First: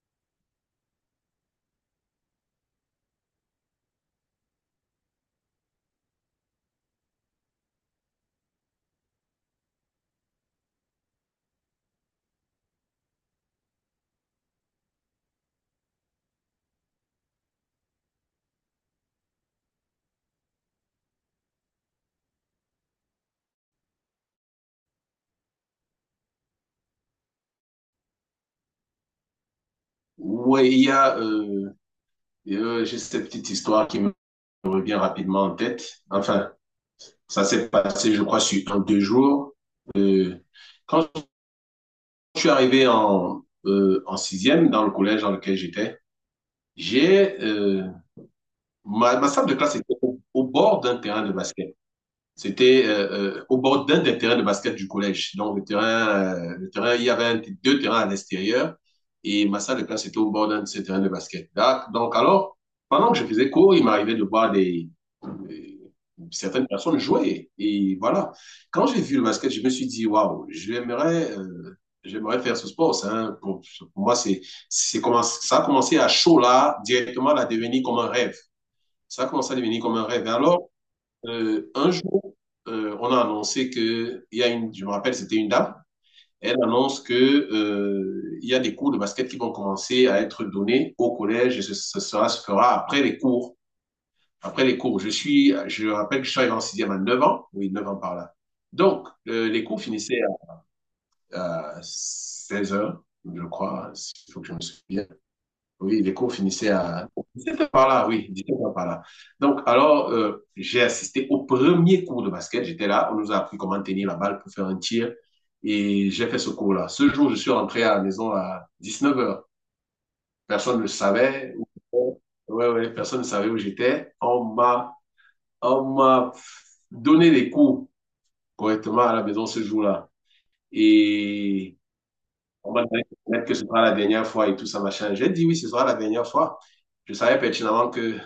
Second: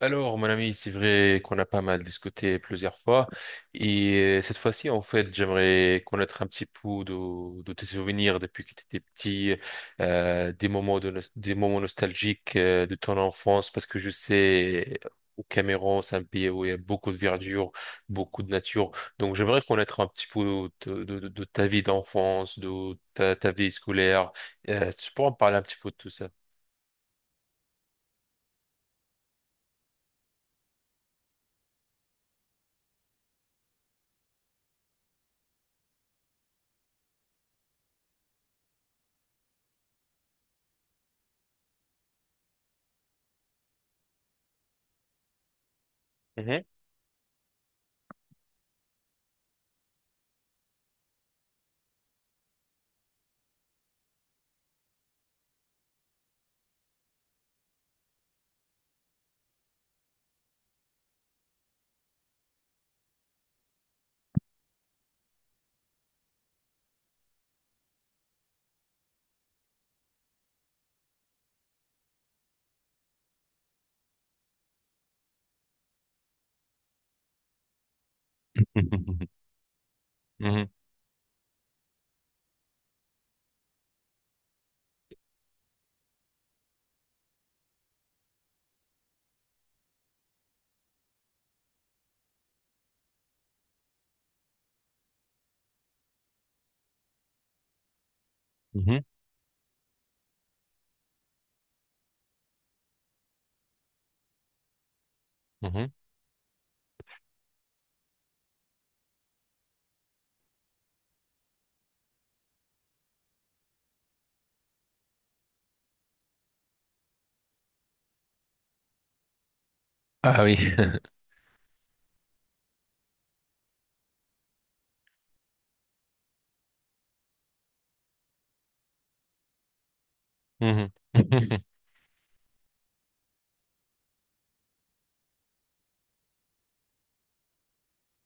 Alors, mon ami, c'est vrai qu'on a pas mal discuté plusieurs fois et cette fois-ci, en fait, j'aimerais connaître un petit peu de tes souvenirs depuis que tu étais petit, des moments des moments nostalgiques de ton enfance, parce que je sais, au Cameroun, c'est un pays où il y a beaucoup de verdure, beaucoup de nature. Donc, j'aimerais connaître un petit peu de ta vie d'enfance, de ta vie scolaire. Tu pourrais me parler un petit peu de tout ça? Oui, il y a j'ai cette petite histoire qui me revient rapidement en tête. Enfin, ça s'est passé, je crois, sur un, deux jours. Euh, Quand je suis arrivé en sixième dans le collège dans lequel j'étais, Mhm. j'ai ma salle de classe était au bord d'un terrain de basket. C'était au bord d'un des terrains de basket du collège. Donc, le terrain, il y avait deux terrains à l'extérieur et ma salle de classe était au bord d'un de ces terrains de basket. Là, donc, alors, pendant que je faisais cours, il m'arrivait de voir euh, certaines personnes jouer. Et voilà. Quand j'ai vu le basket, je me suis dit, waouh, j'aimerais faire ce sport. Pour moi, ça a commencé à chaud là, directement à devenir comme un rêve. Ça a commencé à devenir comme un rêve. Et Mhm. alors, un jour, on a annoncé que, il y a une, je me rappelle, c'était une dame, elle annonce que, il y a des cours de basket qui vont commencer à être donnés au collège et ce sera, se fera après les cours. Après les cours, je rappelle que je suis arrivé en sixième à 9 ans, oui, 9 ans par là. Mhm. Donc, les cours finissaient à, à 16 heures, je crois, si, il faut que je me souvienne. Mhm. Oui, les cours finissaient à par là, oui, directement par là. Donc, alors, j'ai assisté au premier cours de basket. J'étais là, on nous a appris comment tenir la balle pour faire un tir. Et j'ai fait ce cours-là. Ce jour, je suis rentré à la maison à 19 heures. Ah oui. Personne ne le savait. où- Ouais, ouais, personne ne savait où j'étais. On m'a donné les cours correctement à la maison ce jour-là. Mhm. Et on m'a dit que ce sera la dernière fois et tout ça, machin. J'ai dit oui, ce sera la dernière fois. Je savais pertinemment que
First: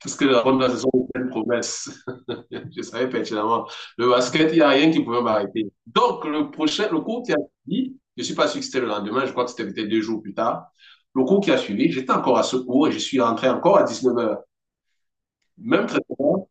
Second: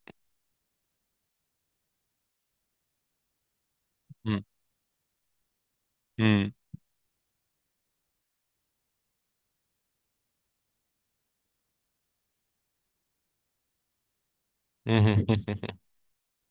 puisque la fin de la saison était une promesse. Je savais pertinemment. Le Mhm. basket, il n'y a rien qui pouvait m'arrêter. Donc, Mhm. Le cours qui a suivi, je ne suis pas sûr que c'était le lendemain, je crois que c'était peut-être 2 jours plus tard. Le cours qui a suivi, j'étais encore à ce cours et je suis rentré encore à 19 heures. Mhm. Même traitement.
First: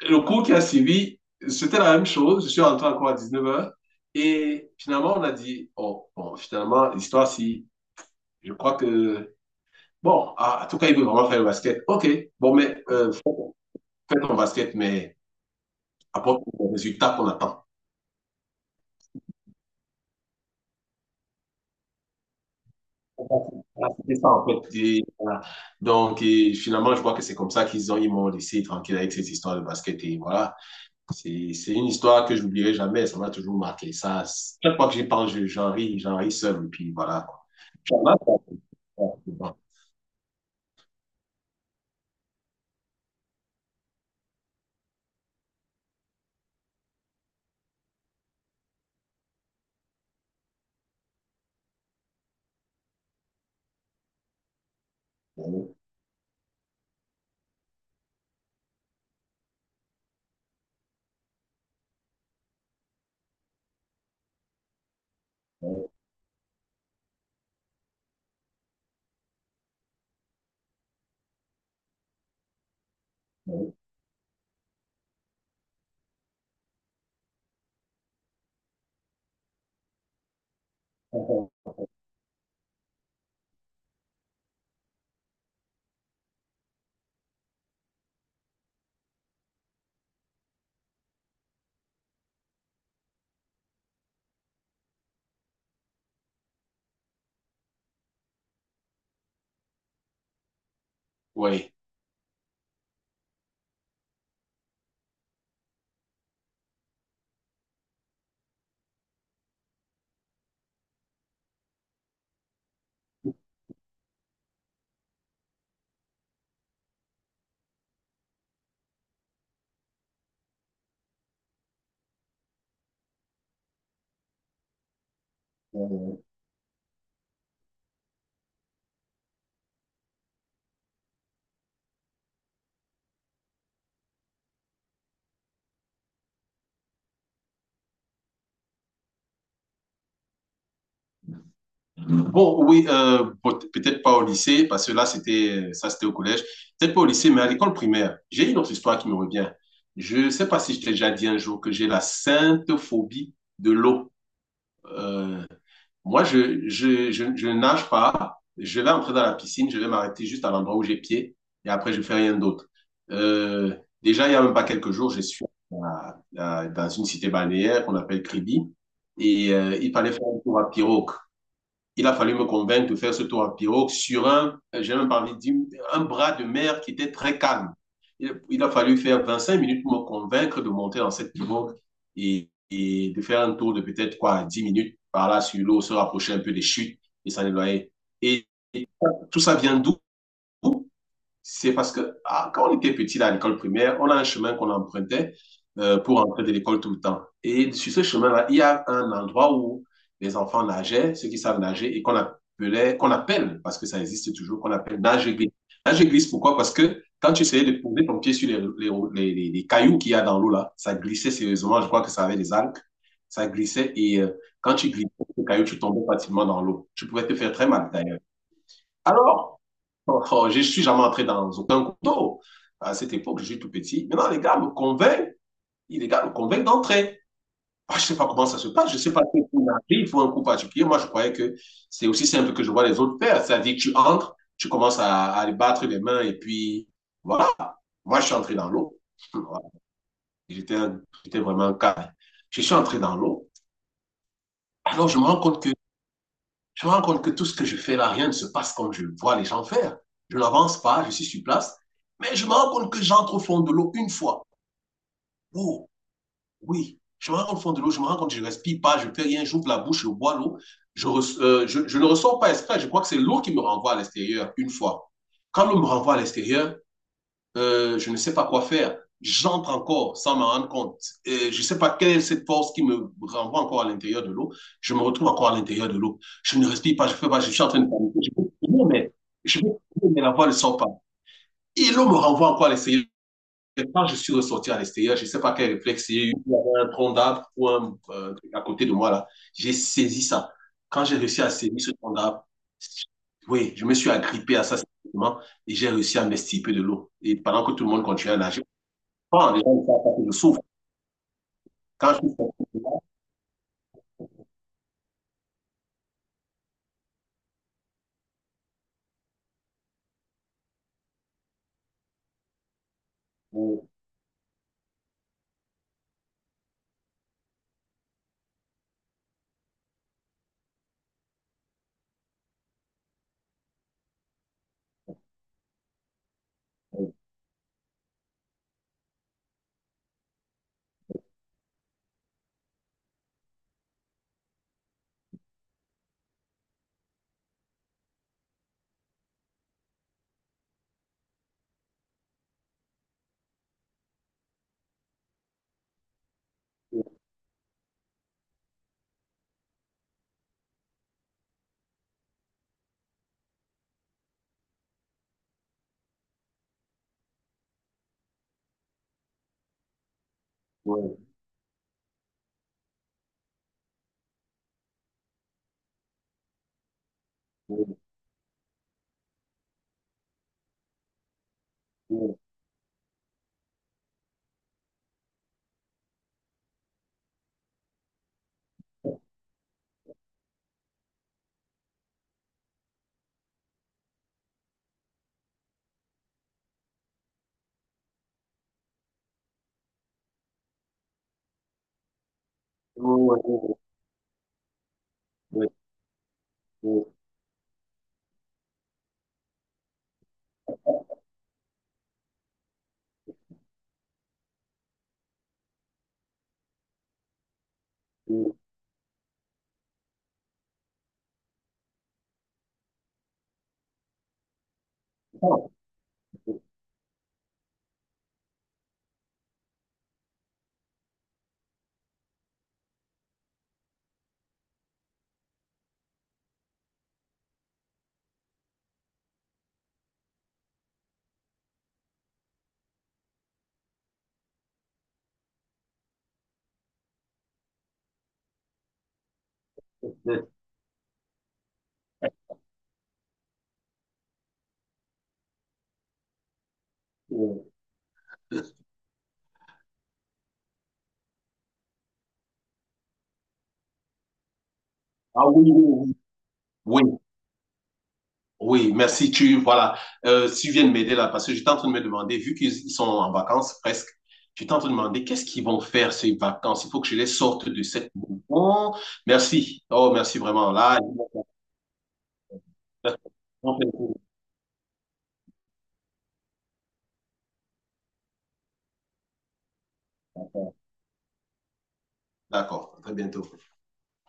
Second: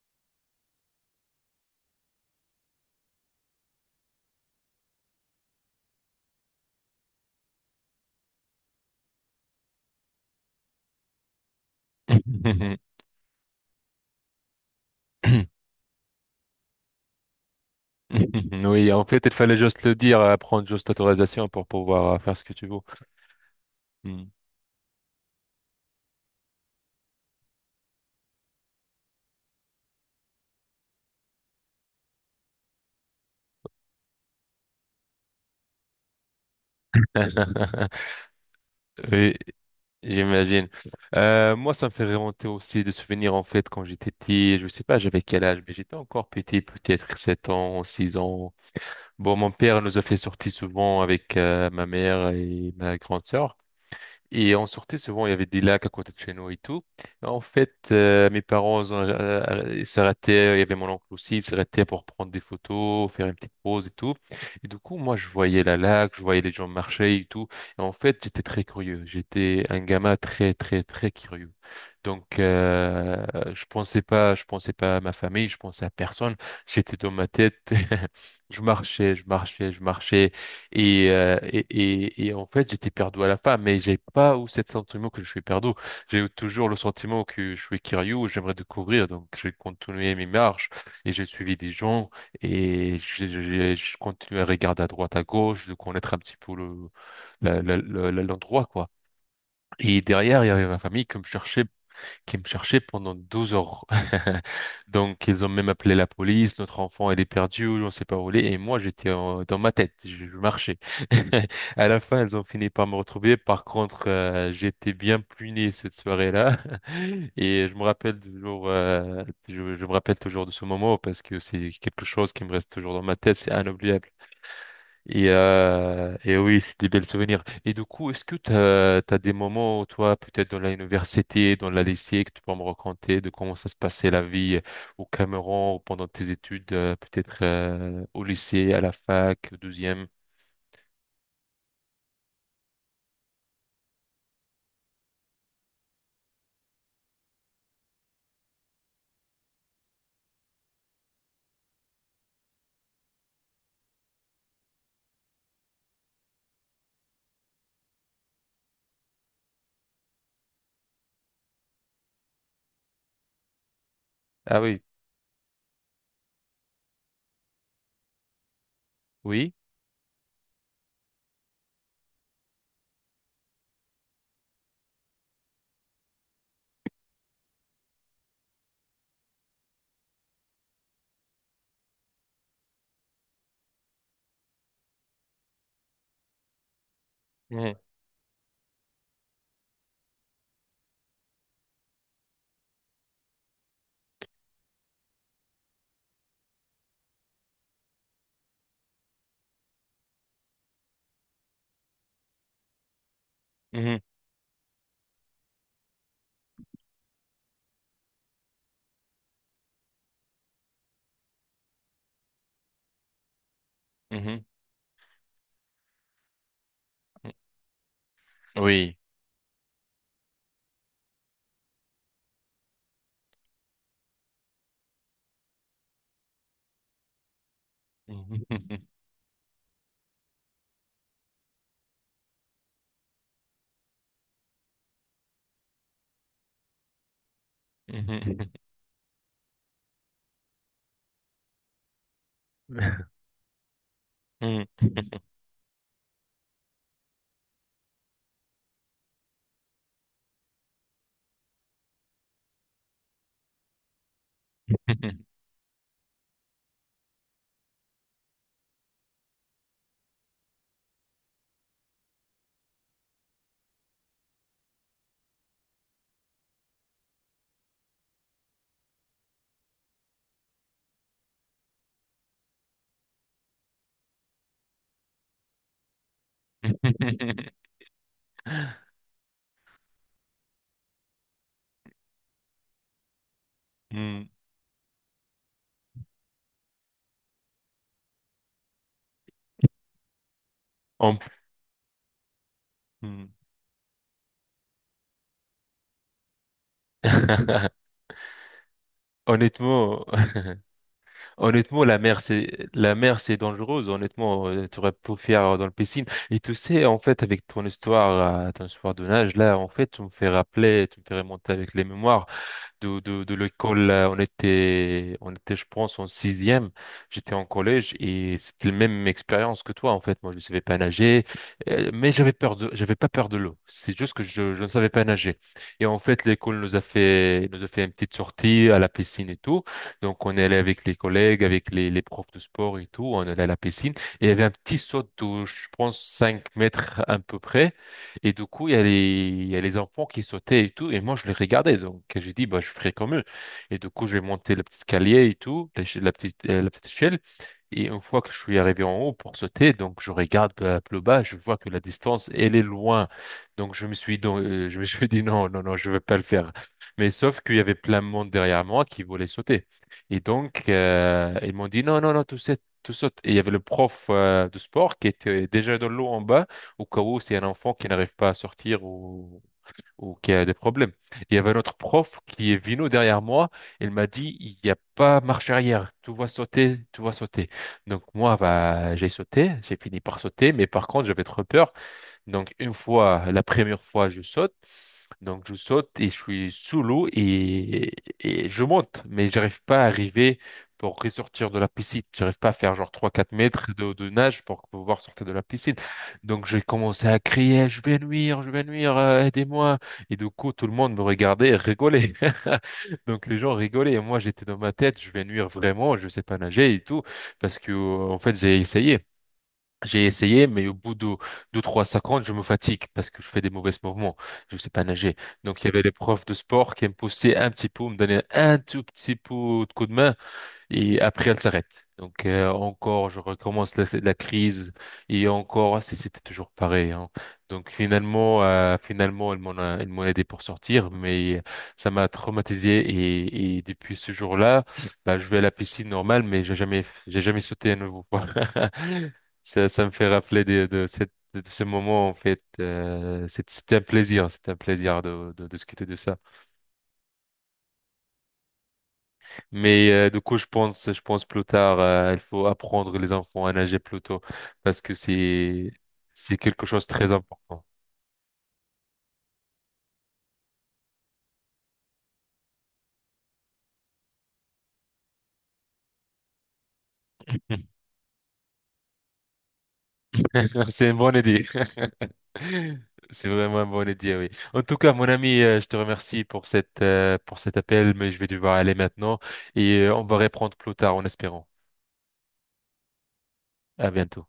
Le cours qui a suivi, c'était la même chose. Je suis rentré encore à 19 heures. Et finalement, on a dit, oh, bon, finalement, l'histoire, si, je crois que, bon, ah, en tout cas, il veut vraiment faire le basket. OK, bon, mais fais ton basket, mais apporte le résultat qu'on attend. Oui, en fait, il fallait juste le dire, prendre juste l'autorisation pour pouvoir faire ce que tu veux. Voilà, c'était ça, Mhm. en fait. Et, voilà. Donc, et finalement, je vois que c'est comme ça ils m'ont laissé tranquille avec cette histoire de basket. Et voilà, c'est une histoire que je n'oublierai jamais. Ça m'a toujours marqué. Ça, chaque fois que j'y pense, j'en ris seul. Et puis voilà, quoi. Tu en as, toi? Ouais, Oui, c'est bon. j'imagine. Moi, ça me fait remonter aussi de souvenirs, en fait, quand j'étais petit. Je sais pas, j'avais quel âge, mais j'étais encore petit, peut-être 7 ans, 6 ans. Bon, mon père nous a fait sortir souvent avec ma mère et ma grande sœur. Et on sortait souvent, il y avait des Ouais, lacs à côté de chez nous et tout. En fait, mes parents ils s'arrêtaient, il y avait mon oncle aussi, ils s'arrêtaient pour prendre des photos, faire une petite pause et tout. Et du coup, moi, je voyais la ouais, lac, je voyais les gens marcher et tout. Et en fait, j'étais très curieux. J'étais un gamin très, très, très curieux. Donc, je pensais pas à ma famille, je pensais à personne. J'étais dans ma tête. Je marchais, je marchais, je marchais. Et, ouais. Et en fait, j'étais perdu à la fin, mais j'ai pas eu ce sentiment que je suis perdu. J'ai eu toujours le sentiment que je suis curieux, j'aimerais découvrir, donc j'ai continué mes marches et j'ai suivi des gens et j'ai continué à regarder à droite, à gauche, de connaître un petit peu le, la- la- la- la- l'endroit, quoi. Et derrière, il y avait ma famille Oui. qui me cherchaient pendant 12 heures. Donc, ils ont même appelé la police, notre enfant, il est perdu, on ne sait pas où il est. Et moi, dans ma tête, je marchais. À la fin, ils ont fini par me retrouver. Par contre, j'étais bien puni cette soirée-là. Et je me rappelle toujours, je me rappelle toujours de ce moment parce que c'est quelque chose qui me reste toujours dans ma tête, c'est inoubliable. Et, Euh, oui, c'est des belles souvenirs. Et du coup, est-ce que t'as as des moments, toi, peut-être dans l'université, dans la lycée, que tu peux me raconter de comment ça se passait la vie au Cameroun ou pendant tes études, peut-être au lycée, à la fac, au douzième? Bon, oui, peut-être pas au lycée, parce que là, c'était, ça, c'était au collège. Peut-être pas au lycée, mais à l'école primaire. J'ai une autre histoire qui me revient. Je sais pas si je t'ai déjà dit un jour que j'ai la sainte phobie de l'eau. Euh, moi, je nage pas. Je vais entrer dans la piscine, je vais m'arrêter juste à l'endroit où j'ai pied, et après, je fais rien d'autre. Euh, déjà, il y a même Ah pas oui, quelques jours, je suis dans une cité balnéaire qu'on appelle Kribi, et oui. Il fallait faire un tour à pirogue. Il a fallu me convaincre de faire ce tour en pirogue sur un, j'ai même pas envie de dire, un bras de mer qui était très calme. Il, a fallu faire 25 minutes pour me convaincre de monter dans cette pirogue et de faire un tour de peut-être quoi, 10 minutes par là sur l'eau, se rapprocher un peu des chutes et s'en Mhm, éloigner. Et, et tout ça vient d'où c'est parce que ah, quand on était petit là, à l'école primaire, on a un chemin qu'on empruntait pour entrer de l'école tout le temps. Et sur ce chemin-là, il y a un endroit où les enfants nageaient, ceux qui savent nager, et qu'on appelait, qu'on appelle, parce que mhm, ça existe toujours, qu'on appelle nage-glisse. Nage-glisse, pourquoi? Parce que quand tu essayais de poser ton pied sur les cailloux qu'il y a dans l'eau là, ça glissait sérieusement. Je crois que ça avait des algues. Ça glissait et mhm, quand tu glissais, les cailloux, tu tombais facilement dans l'eau. Tu pouvais te faire très mal d'ailleurs. mhm. Oui. Alors, oh, oh, je ne suis jamais entré dans aucun couteau. À cette époque, je suis tout petit. Maintenant, les gars me convainquent, les gars me convainquent d'entrer. Ah, je ne sais pas comment ça se Mhm, passe, je ne sais pas si il faut un coup particulier. Moi, je croyais que c'est aussi simple que je vois les autres faire. C'est-à-dire que tu entres, tu commences à les battre les mains et puis voilà. Moi, je suis mhm, entré dans l'eau. Voilà. J'étais vraiment calme. Je suis mhm, entré mhm. dans l'eau. Alors, je me rends compte que je me rends compte que tout ce que je fais là, rien ne se passe comme je vois les gens faire. Je n'avance pas, je suis sur place, mais je me rends compte que j'entre au fond de l'eau une fois. Oh, oui, je me rends compte au fond de l'eau, je me rends compte que je ne respire pas, je ne fais rien, j'ouvre la bouche, je bois l'eau. Je ne ressors pas exprès, je crois que c'est l'eau qui me renvoie à l'extérieur une fois. Quand l'eau me renvoie à l'extérieur, je ne sais pas quoi faire. J'entre encore sans m'en rendre compte. Et je ne sais pas quelle est cette force qui me renvoie encore à l'intérieur de l'eau. Je me retrouve encore à l'intérieur de l'eau. Je ne respire pas, je ne fais pas, je suis en train de paniquer. Mais, je peux mais la voix ne sort pas. Et l'eau me renvoie encore à l'essayer quand je Mhm. suis ressorti à l'extérieur, je ne sais pas quel réflexe j'ai eu, il y avait un tronc d'arbre ou un à côté de moi là. J'ai saisi ça. Quand En j'ai réussi plus. à saisir ce tronc d'arbre, oui, je me suis agrippé à ça simplement et j'ai réussi à m'extirper de l'eau. Et pendant que tout le monde continuait à nager, quand les gens ne savent Honnêtement, pas que je souffre. Honnêtement, Quand je souffre, la mer, c'est dangereuse. Honnêtement, tu aurais pu faire dans le piscine. Et tu sais, en fait, avec ton histoire de nage, là, en fait, tu me fais rappeler, tu me fais remonter avec les mémoires de oui, l'école, on était, je pense, en sixième. J'étais en collège et c'était la même expérience que toi, en fait. Moi, je ne savais pas nager, mais j'avais peur de, j'avais pas peur de l'eau. C'est juste que je ne savais pas nager. Et en fait, l'école oui, nous a fait une petite sortie à la piscine et tout. Donc, on est allé avec les collègues, avec les profs de sport et tout. On est allé à la piscine et il y avait un petit saut de, je pense, 5 mètres à peu près. Et du coup, il y a les enfants qui sautaient et tout. Et moi, je les regardais. Donc, j'ai dit, bah, je ferai comme eux. Et du coup, je vais monter le petit escalier et tout, la petite échelle. Et une fois que je suis arrivé en haut pour sauter, donc je regarde plus bas, je vois que la distance, elle est loin. Donc, je me suis dit, non, non, non, je ne vais pas le faire. Mais sauf qu'il y avait plein de monde derrière moi qui voulait sauter. Et donc, ils m'ont dit, non, non, non, tout saute, tout saute. Et il y avait le prof, de sport qui était déjà dans l'eau en bas au cas où c'est un enfant qui oui, n'arrive pas à sortir ou qui a des problèmes. Il y avait notre prof oui, qui est venu derrière moi. Il m'a dit, il n'y a pas marche arrière. Tout va sauter, tout va sauter. Donc moi, bah, j'ai sauté, j'ai fini par sauter, mais par contre, j'avais trop peur. Donc une fois, la première fois, je saute. Donc je saute et je suis sous l'eau et je monte, mais j'arrive pas à arriver pour ressortir de la piscine. J'arrive pas à faire genre 3 4 mètres oui, de nage pour pouvoir sortir de la oui, piscine. Donc j'ai oui, commencé à crier, je vais nuire, aidez-moi. Et du coup, tout le monde me regardait et rigolait. Donc les gens rigolaient et moi j'étais dans ma tête, je vais nuire vraiment, je sais pas nager et tout, parce que en fait oui, j'ai essayé. J'ai essayé, mais au bout de 2-3 50, je me fatigue parce que je fais des mauvais mouvements. Je ne sais pas nager. Donc, il y avait les profs de sport qui me poussaient un petit peu, me donnaient un tout petit peu de coup de main et après elle s'arrête. Donc encore, je recommence la crise et encore, c'était toujours pareil, hein. Donc finalement, elle m'en a aidé pour sortir, mais ça m'a traumatisé et depuis ce jour-là, bah, je vais à la piscine normale, mais j'ai jamais sauté à nouveau. Ça me fait rappeler de ce moment en fait. C'était un plaisir de discuter de ça. oui. Mais du coup, je pense plus tard, il faut apprendre les enfants à nager plus tôt parce que Ah oui, oui, oui. c'est quelque chose de Oui, très important. oui, merci. Tu, voilà, si tu viens de m'aider là, parce que j'étais en train de me demander, vu qu'ils sont en vacances presque, j'étais en train de me demander qu'est-ce qu'ils vont faire ces vacances. Il faut que je les sorte de cette bon. Merci. Oh, merci vraiment. C'est une Là, bonne idée. faire- C'est vraiment une bonne ils vont idée, oui. En tout cas, mon ami, je te remercie pour cette pour cet appel, mais je vais devoir aller maintenant et on va reprendre plus faire- tard en espérant. d'accord. À très bientôt. À bientôt.